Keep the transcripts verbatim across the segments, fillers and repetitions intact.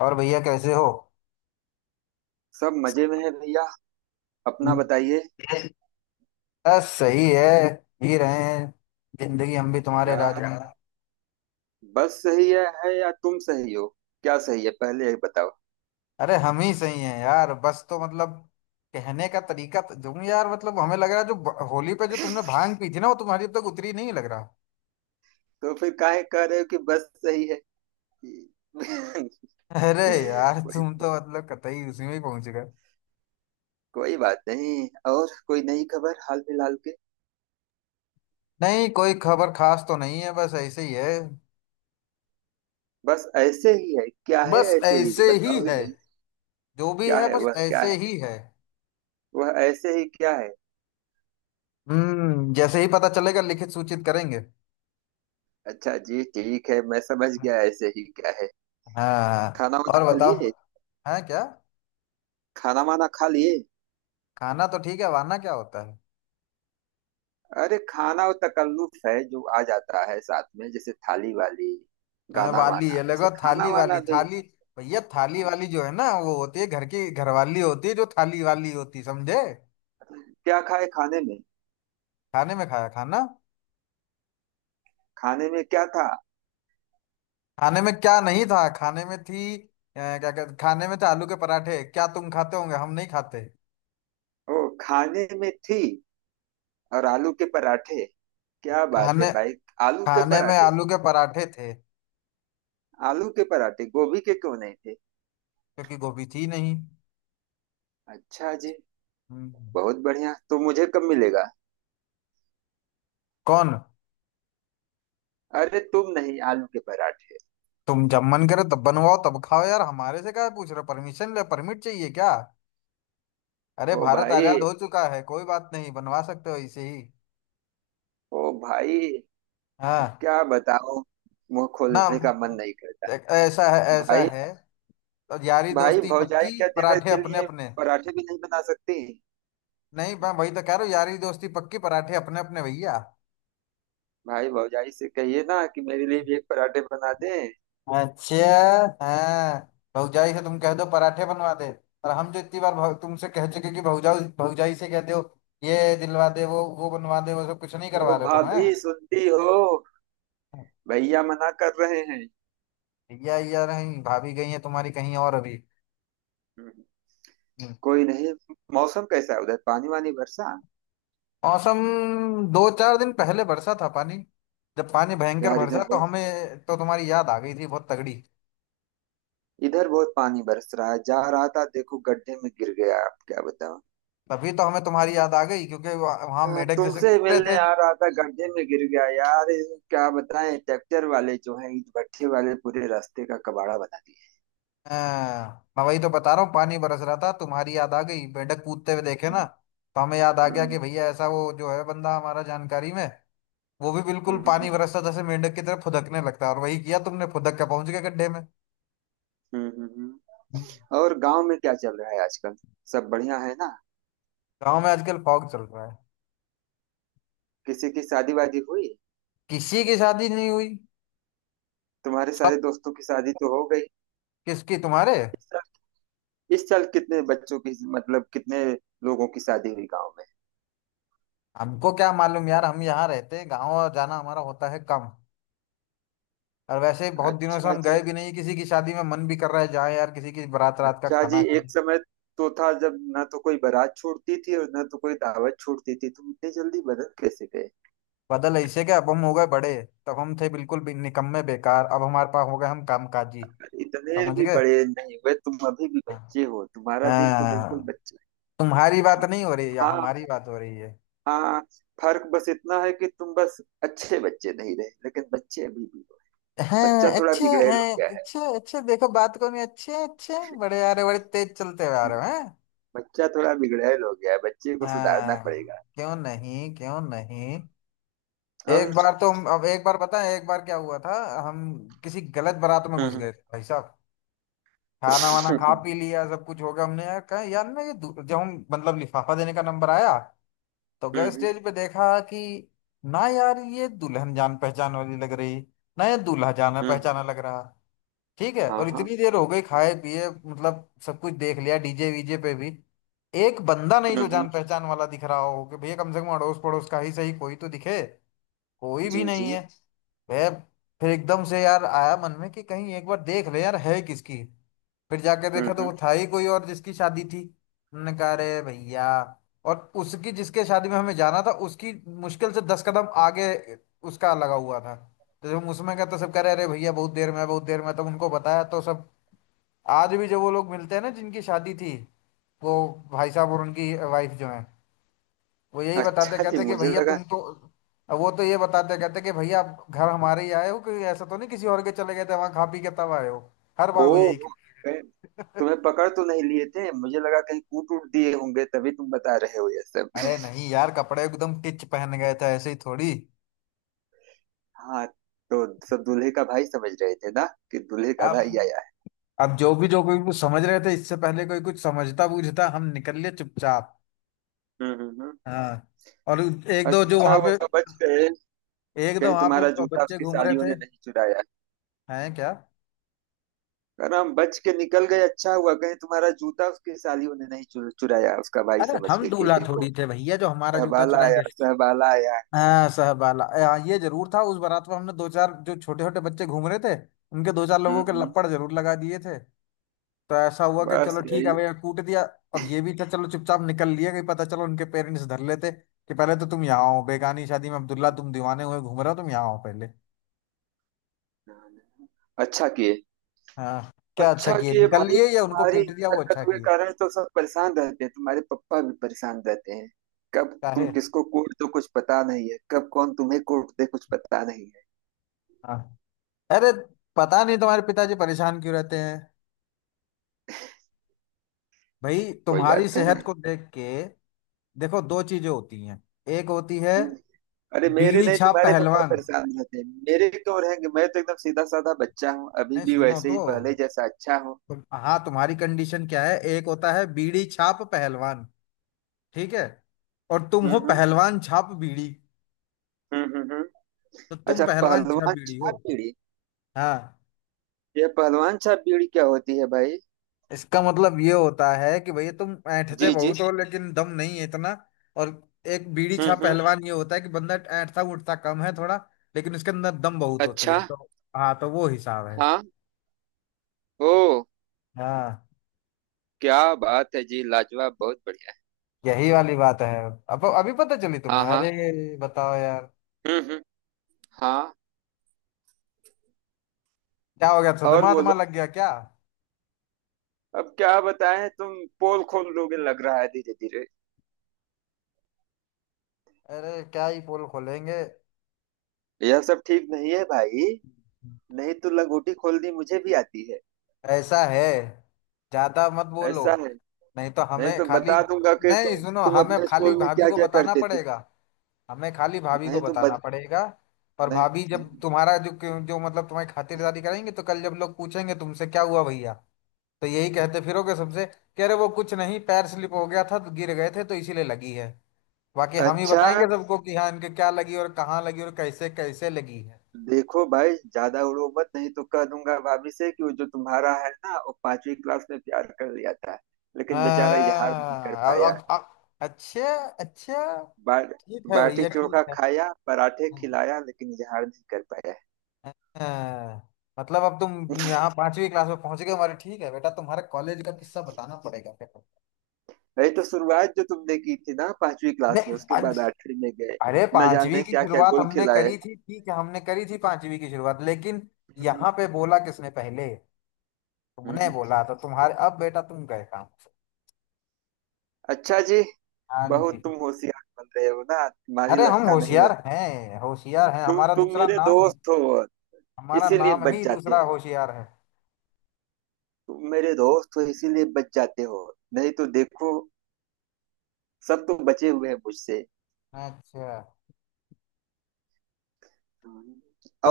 और भैया कैसे हो? सब मजे में है भैया। अपना बताइए। बस सही है। जी रहे हैं जिंदगी हम भी तुम्हारे राज यार में। बस सही है, है या तुम सही हो? क्या सही है, पहले ये बताओ। अरे हम ही सही हैं यार बस, तो मतलब कहने का तरीका तो- तुम यार, मतलब हमें लग रहा है जो ब- होली पे जो तुमने भांग पी थी ना, वो तुम्हारी अब तक उतरी नहीं लग रहा। तो फिर काहे कह रहे हो कि बस सही है? अरे यार कोई तुम तो मतलब कतई उसी में ही पहुंच गए। कोई बात नहीं। और कोई नई खबर हाल फिलहाल के? नहीं कोई खबर खास तो नहीं है, बस ऐसे ही है। बस ऐसे ही है क्या है? बस ऐसे ही ऐसे ही बताओगे है। भैया? जो भी क्या है है, बस वह क्या है? ऐसे ही है। वह ऐसे ही क्या है? हम्म जैसे ही पता चलेगा लिखित सूचित करेंगे। अच्छा जी, ठीक है, मैं समझ गया ऐसे ही क्या है। हाँ। खाना वाना और खा बताओ, लिए? है क्या। खाना वाना खा लिए? खाना तो ठीक है, वाना क्या होता है? अरे खाना वो तकल्लुफ है जो आ जाता है साथ में, जैसे थाली वाली। मैंने गाना वाली है वाना, लगा, वैसे खाना थाली वाली वाना भी। थाली। भैया थाली हाँ। वाली जो है ना वो होती है घर की घरवाली, होती है जो थाली वाली होती, समझे। क्या खाए खाने में? खाने में खाया खाना। खाने में क्या था? खाने में क्या नहीं था, खाने में थी अ, क्या कहते, खाने में थे आलू के पराठे। क्या तुम खाते होंगे, हम नहीं खाते। ओ, खाने में थी। और आलू के पराठे! क्या बात है खाने भाई! आलू के खाने में पराठे। आलू के पराठे थे। आलू के पराठे, गोभी के क्यों नहीं थे? क्योंकि गोभी थी नहीं। अच्छा जी। हम्म। बहुत बढ़िया, तो मुझे कब मिलेगा? कौन? अरे तुम नहीं, आलू के पराठे। तुम जब मन करे तब बनवाओ तब खाओ यार, हमारे से क्या पूछ रहे हो? परमिशन ले, परमिट चाहिए क्या? अरे ओ भारत आजाद भाई! हो चुका है, कोई बात नहीं बनवा सकते हो इसे ही। ओ भाई! अब हाँ। क्या बताओ, मुंह ना। खोलने का मन नहीं करता। एक- ऐसा है ऐसा भाई, है। तो यारी भाई दोस्ती भौजाई पक्की, क्या देवर पराठे के अपने लिए अपने। पराठे भी नहीं बना सकती? नहीं मैं वही तो कह रहा हूँ, यारी दोस्ती पक्की पराठे अपने अपने, भैया। भाई भौजाई से कहिए ना, कि मेरे लिए भी एक पराठे बना दे। अच्छा। हाँ। भौजाई से तुम कह दो पराठे बनवा दे। और हम जो इतनी बार भौ- तुमसे कह चुके कि भौजाऊ भौजाई से कह दो, ये दिलवा दे, वो वो बनवा दे, वो सब कुछ नहीं वो करवा रहे तुम है। भाभी सुनती हो, भैया मना कर रहे हैं। भैया या नहीं, भाभी गई है तुम्हारी कहीं और अभी? हम्म। कोई नहीं। मौसम कैसा है उधर? पानी वानी बरसा? मौसम, दो चार दिन पहले बरसा था पानी। जब पानी भयंकर यार इधर बरसा तो बहुत हमें तो तुम्हारी याद आ गई थी बहुत तगड़ी। इधर बहुत पानी बरस रहा है, जा रहा था, देखो गड्ढे में गिर गया, आप क्या बताओ। तभी तो हमें तुम्हारी याद आ गई क्योंकि वहाँ वहाँ हाँ, मेढक जैसे तुमसे कूद मिलने रहे थे। आ रहा था, गड्ढे में गिर गया यार। ये क्या बताएं, ट्रैक्टर वाले जो हैं, ईट भट्ठे वाले, पूरे रास्ते का कबाड़ा बना दिए। हाँ, मैं वही तो बता रहा हूँ, पानी बरस रहा था तुम्हारी याद आ गई, मेढक कूदते हुए देखे ना। हम्म, तो हमें याद आ गया हम्म, कि भैया ऐसा, वो जो है बंदा हमारा जानकारी में, वो भी बिल्कुल हम्म, पानी हम्म। बरसता जैसे मेंढक की तरह फुदकने लगता है, और वही किया तुमने, फुदक के पहुंच गए गड्ढे में। हम्म हम्म, हम्म। हम्म। और गांव में क्या चल रहा है आजकल? सब बढ़िया है ना? गाँव में आजकल फॉग चल रहा है। किसी की शादी वादी हुई? किसी की शादी नहीं हुई। तुम्हारे सब। सारे दोस्तों की शादी तो हो गई। किसकी, तुम्हारे? इस साल इस साल कितने बच्चों की, मतलब कितने लोगों की शादी हुई गांव में? हमको क्या मालूम यार, हम यहाँ रहते हैं, गाँव जाना हमारा होता है कम। और वैसे ही बहुत दिनों से अच्छा हम जी। गए भी नहीं किसी की शादी में, मन भी कर रहा है जाए यार, किसी की बारात, रात का अच्छा जी, खाना खाएं। एक समय तो था जब ना तो कोई बारात छोड़ती थी और ना तो कोई दावत छोड़ती थी, तुम इतने जल्दी बदल कैसे गए? बदल ऐसे क्या, अब हम हो गए बड़े। तब हम थे बिल्कुल भी निकम्मे बेकार, अब हमारे पास हो गए, हम कामकाजी। इतने समझ भी गए। बड़े नहीं हुए तुम, अभी भी हाँ। बच्चे हो, तुम्हारा दिल तो बिल्कुल हाँ, बच्चे। तुम्हारी बात नहीं हो रही या हाँ, हमारी बात हो रही है? हाँ। फर्क बस इतना है कि तुम बस अच्छे बच्चे नहीं रहे, लेकिन बच्चे अभी भी हो। हाँ बच्चा थोड़ा अच्छे। बिगड़ैल हो हैं गया है। अच्छे अच्छे, देखो बात को, नहीं अच्छे अच्छे बड़े आ रहे, बड़े तेज चलते हुए आ रहे हो हैं। बच्चा थोड़ा बिगड़ैल हो गया है, बच्चे को सुधारना पड़ेगा। हाँ, क्यों नहीं क्यों नहीं। एक और बार तो हम, अब एक बार बताएं एक बार क्या हुआ था। हम किसी गलत बारात में घुस हम्म। गए थे भाई साहब। खाना वाना खा हम्म पी लिया सब कुछ हो गया, हमने यार कहा यार, ना ये दू- जब हम मतलब लिफाफा देने का नंबर आया, तो गए हम्म, स्टेज पे देखा कि ना यार ये दुल्हन जान पहचान वाली लग रही, ना ये दूल्हा जाना हम्म, पहचाना लग रहा। ठीक है, हाँ और हाँ, इतनी देर हो गई खाए पिए, मतलब सब कुछ देख लिया डीजे वीजे पे भी, एक बंदा नहीं हम्म जो हम्म, जान पहचान वाला दिख रहा हो कि भैया कम से कम अड़ोस पड़ोस का ही सही कोई तो दिखे। कोई भी जी नहीं जी, है। मैं, फिर एकदम से यार आया मन में कि कहीं एक बार देख ले यार है किसकी। फिर जाके हम्म देखा तो वो हम्म। था ही कोई और जिसकी शादी थी। हमने कहा अरे भैया, और उसकी जिसके शादी में हमें जाना था, उसकी मुश्किल से दस कदम आगे उसका लगा हुआ था। तो जब हम उसमें गए तो सब कह रहे अरे भैया बहुत देर में है, बहुत देर में है। तब उनको बताया तो सब, आज भी जो वो लोग मिलते हैं ना जिनकी शादी थी, वो भाई साहब और उनकी वाइफ जो है, वो यही बताते अच्छा जी, कहते कि मुझे भैया लगा। तुम तो, वो तो ये बताते कहते कि भैया आप घर हमारे ही आए हो कि ऐसा तो नहीं किसी और के चले गए थे वहां खा पी के तब आए हो। हर बार वो ओ, यही। कहीं तुम्हें पकड़ तो नहीं लिए थे, मुझे लगा कहीं कूट उट दिए होंगे, तभी तुम बता रहे हो ये सब। अरे नहीं यार, कपड़े एकदम टिच पहन गए थे, ऐसे ही थोड़ी। हाँ, तो सब दूल्हे का भाई समझ रहे थे ना, कि दूल्हे का भाई अब, आया है। अब जो भी जो कोई कुछ समझ रहे थे, इससे पहले कोई कुछ समझता बूझता हम निकल लिए चुपचाप। हम्म। हाँ। और एक दो जो अच्छा वहां पे, हुआ बच गए। एक दो कहीं वहां पे तुम्हारा जूता बच्चे उसकी घूम रहे सालियों थे। ने नहीं चुराया? हैं क्या? अरे हम बच के निकल गए, अच्छा हुआ। कहीं तुम्हारा जूता उसकी सालियों ने नहीं चुर, चुराया, उसका भाई अरे समझ हम के कि दूल्हा देखो थोड़ी थे भैया जो हमारा जूता सहबाला आया, चुराएंगे। सहबाला आया। हाँ सहबाला, हाँ, ये जरूर था। उस बारात में हमने दो चार जो छोटे छोटे बच्चे घूम रहे थे उनके, दो चार हम्म लोगों के हम्म। लपड़ जरूर लगा दिए थे। तो ऐसा हुआ कि बस चलो ठीक है यही? भैया कूट दिया। और ये भी था चलो चुपचाप निकल लिए, कहीं पता चलो उनके पेरेंट्स धर लेते कि पहले तो तुम यहाँ आओ, बेगानी शादी में अब्दुल्ला तुम दीवाने हुए घूम रहे हो, तुम यहाँ आओ पहले। अच्छा किए। हाँ। क्या अच्छा अच्छा किए, किए निकल भाई, लिए या उनको तुम्हारी पीट दिया वो हरकत अच्छा के किए? कारण तो सब परेशान रहते हैं, तुम्हारे पापा भी परेशान रहते हैं। कब तुम काहे। किसको कोर्ट दो कुछ पता नहीं है, कब कौन तुम्हें कोर्ट दे कुछ पता नहीं है। हाँ। अरे, पता नहीं तुम्हारे पिताजी परेशान क्यों रहते हैं, भाई कोई बात तुम्हारी सेहत नहीं। को देख के। देखो दो चीजें होती हैं। एक होती है हम्म। अरे मेरे बीड़ी नहीं, छाप तुम्हारे पापा पहलवान। परेशान रहते हैं। मेरे क्यों रहेंगे, मैं तो एकदम सीधा साधा बच्चा हूँ, अभी नहीं भी सुनो वैसे तो। ही पहले जैसा अच्छा हूँ। तुम, हाँ, तुम्हारी कंडीशन क्या है। एक होता है बीड़ी छाप पहलवान, ठीक है, और तुम हम्म हो हम्म, पहलवान छाप बीड़ी। हम्म हम्म, हम्म। तो तुम अच्छा, पहलवान छाप पहलवान बीड़ी हो। छाप बीड़ी। हाँ। यह पहलवान छाप बीड़ी क्या होती है भाई? इसका मतलब ये होता है कि भैया तुम ऐंठते जी जी। बहुत हो लेकिन दम नहीं है इतना। और एक बीड़ी हम्म छा हम्म। पहलवान ये होता है कि बंदा ऐंठता उठता कम है थोड़ा, लेकिन उसके अंदर दम बहुत होती अच्छा। है, तो हाँ तो वो हिसाब है। हाँ। ओ, हाँ। क्या बात है जी, लाजवाब, बहुत बढ़िया। यही वाली बात है। अब अभी पता चली तुम्हें, हाँ हाँ। अरे बताओ यार। हम्म हम्म। हाँ। क्या हो गया, और सदमा वदमा बोलो। लग गया क्या? अब क्या बताएं, तुम पोल खोल लोगे लग रहा है धीरे धीरे। अरे क्या ही पोल खोलेंगे। यह सब ठीक नहीं है भाई, नहीं तो लंगोटी खोलनी मुझे भी आती है। ऐसा है, ज्यादा मत बोलो। ऐसा है, नहीं तो नहीं हमें तो खाली, बता दूंगा कि नहीं तुम सुनो, तुम हमें अपने खाली स्कूल में भाभी क्या को क्या बताना करते थे। पड़ेगा। हमें खाली भाभी को नहीं तो बताना बत, पड़ेगा। और नहीं, भाभी जब तुम्हारा जो, जो मतलब तुम्हारी खातिरदारी करेंगे तो कल जब लोग पूछेंगे तुमसे क्या हुआ भैया, तो यही कहते फिरोगे सबसे, कह रहे वो कुछ नहीं पैर स्लिप हो गया था तो गिर गए थे तो इसीलिए लगी है। बाकी हम ही अच्छा बताएंगे सबको कि हाँ, इनके क्या लगी और कहाँ लगी और कैसे कैसे लगी है। देखो भाई, ज्यादा उड़ो मत, नहीं तो कह दूंगा भाभी से कि वो जो तुम्हारा है ना, वो पांचवी क्लास में प्यार कर लिया था, लेकिन बेचारा इजहार नहीं कर हाँ। अब पाया। अब अब- अच्छा। अच्छा। बा, ठीक है बाटी भैया ठीक चोखा है। खाया, पराठे खिलाया, लेकिन इजहार नहीं कर पाया। हाँ, मतलब अब तुम यहाँ पांचवी क्लास में पहुंच गए हमारे, ठीक है बेटा तुम्हारे कॉलेज का किस्सा बताना पड़ेगा फिर। नहीं तो शुरुआत जो तुमने की थी ना पांचवी क्लास में, नहीं, उसके पंच बाद आठवीं में गए, अरे न पांचवी जाने की क्या क्या शुरुआत गोल हमने खिलाए। करी थी, ठीक है हमने करी थी पांचवी की शुरुआत, लेकिन हम्म यहाँ पे बोला किसने पहले, हम्म, तुमने हम्म। बोला, तो तुम्हारे अब बेटा तुम गए काम। अच्छा जी, हाँ जी। बहुत तुम होशियार बन रहे हो ना, तुम्हारी अरे हम लंका नहीं लग। होशियार हैं, होशियार हैं, तुम हमारा तुम दूसरा मेरे नाम ही, दोस्त हो हमारा इसीलिए नाम बच ही जाते दूसरा हो। होशियार है। तुम मेरे दोस्त हो इसीलिए बच जाते हो, नहीं तो देखो, सब तो बचे हुए हैं मुझसे। अच्छा।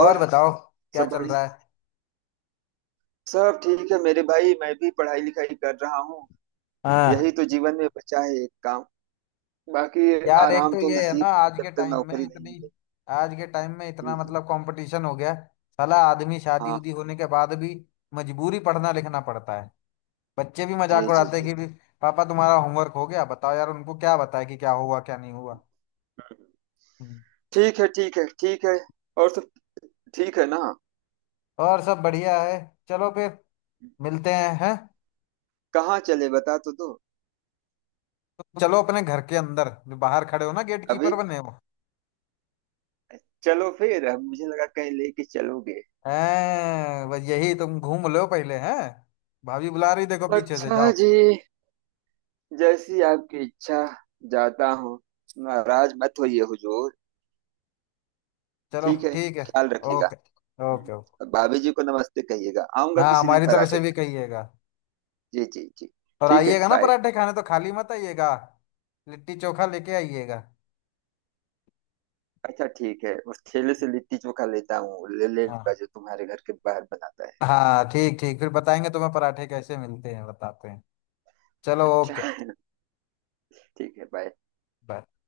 और बताओ क्या सब चल बड़ी रहा है। सब ठीक है मेरे भाई, मैं भी पढ़ाई लिखाई कर रहा हूँ, यही तो हाँ। जीवन में बचा है एक काम। बाकी यार एक आराम तो तो ये है ना नसीब, आज जब के तक टाइम में नौकरी नहीं इतनी, मिलेगी। आज के टाइम में इतना जी जी। मतलब कंपटीशन हो गया है, साला आदमी शादी हाँ। उदी होने के बाद भी मजबूरी पढ़ना लिखना पड़ता है। बच्चे भी जी मजाक जी उड़ाते हैं जी। कि भी, पापा तुम्हारा होमवर्क हो गया, बताओ यार उनको क्या बताए कि क्या हुआ क्या नहीं हुआ। हम्म। ठीक है, ठीक है, ठीक है। और सब ठीक है ना? और सब बढ़िया है। चलो फिर, मिलते हैं हैं। कहाँ चले, बता तो दो। चलो अपने घर के अंदर, जो बाहर खड़े हो ना गेट अभी? कीपर बने हो। चलो फिर। अब मुझे लगा कहीं लेके चलोगे। हैं बस यही, तुम घूम लो पहले हैं। भाभी बुला रही, देखो पीछे से अच्छा जाओ। जी, जैसी आपकी इच्छा। जाता हूँ, नाराज मत होइए हुजूर। चलो ठीक है, ठीक है। ख्याल रखिएगा। Okay hmm. Okay okay. और भाभी जी को नमस्ते कहिएगा, आऊंगा हाँ किसी दिन हमारी तरफ पराठे से भी कहिएगा। खाने। जी जी जी। और ठीक है, आइएगा ना बाय। पराठे खाने, तो खाली मत आइएगा। लिट्टी चोखा लेके आइएगा। अच्छा ठीक है, उस ठेले से लिट्टी चोखा लेता हूँ, ले ले लूंगा हाँ जो तुम्हारे घर के बाहर बनाता है। हाँ, ठीक ठीक, फिर बताएंगे तुम्हें पराठे कैसे मिलते हैं बताते हैं। चलो ओके। अच्छा। ठीक है, बाय। बाय।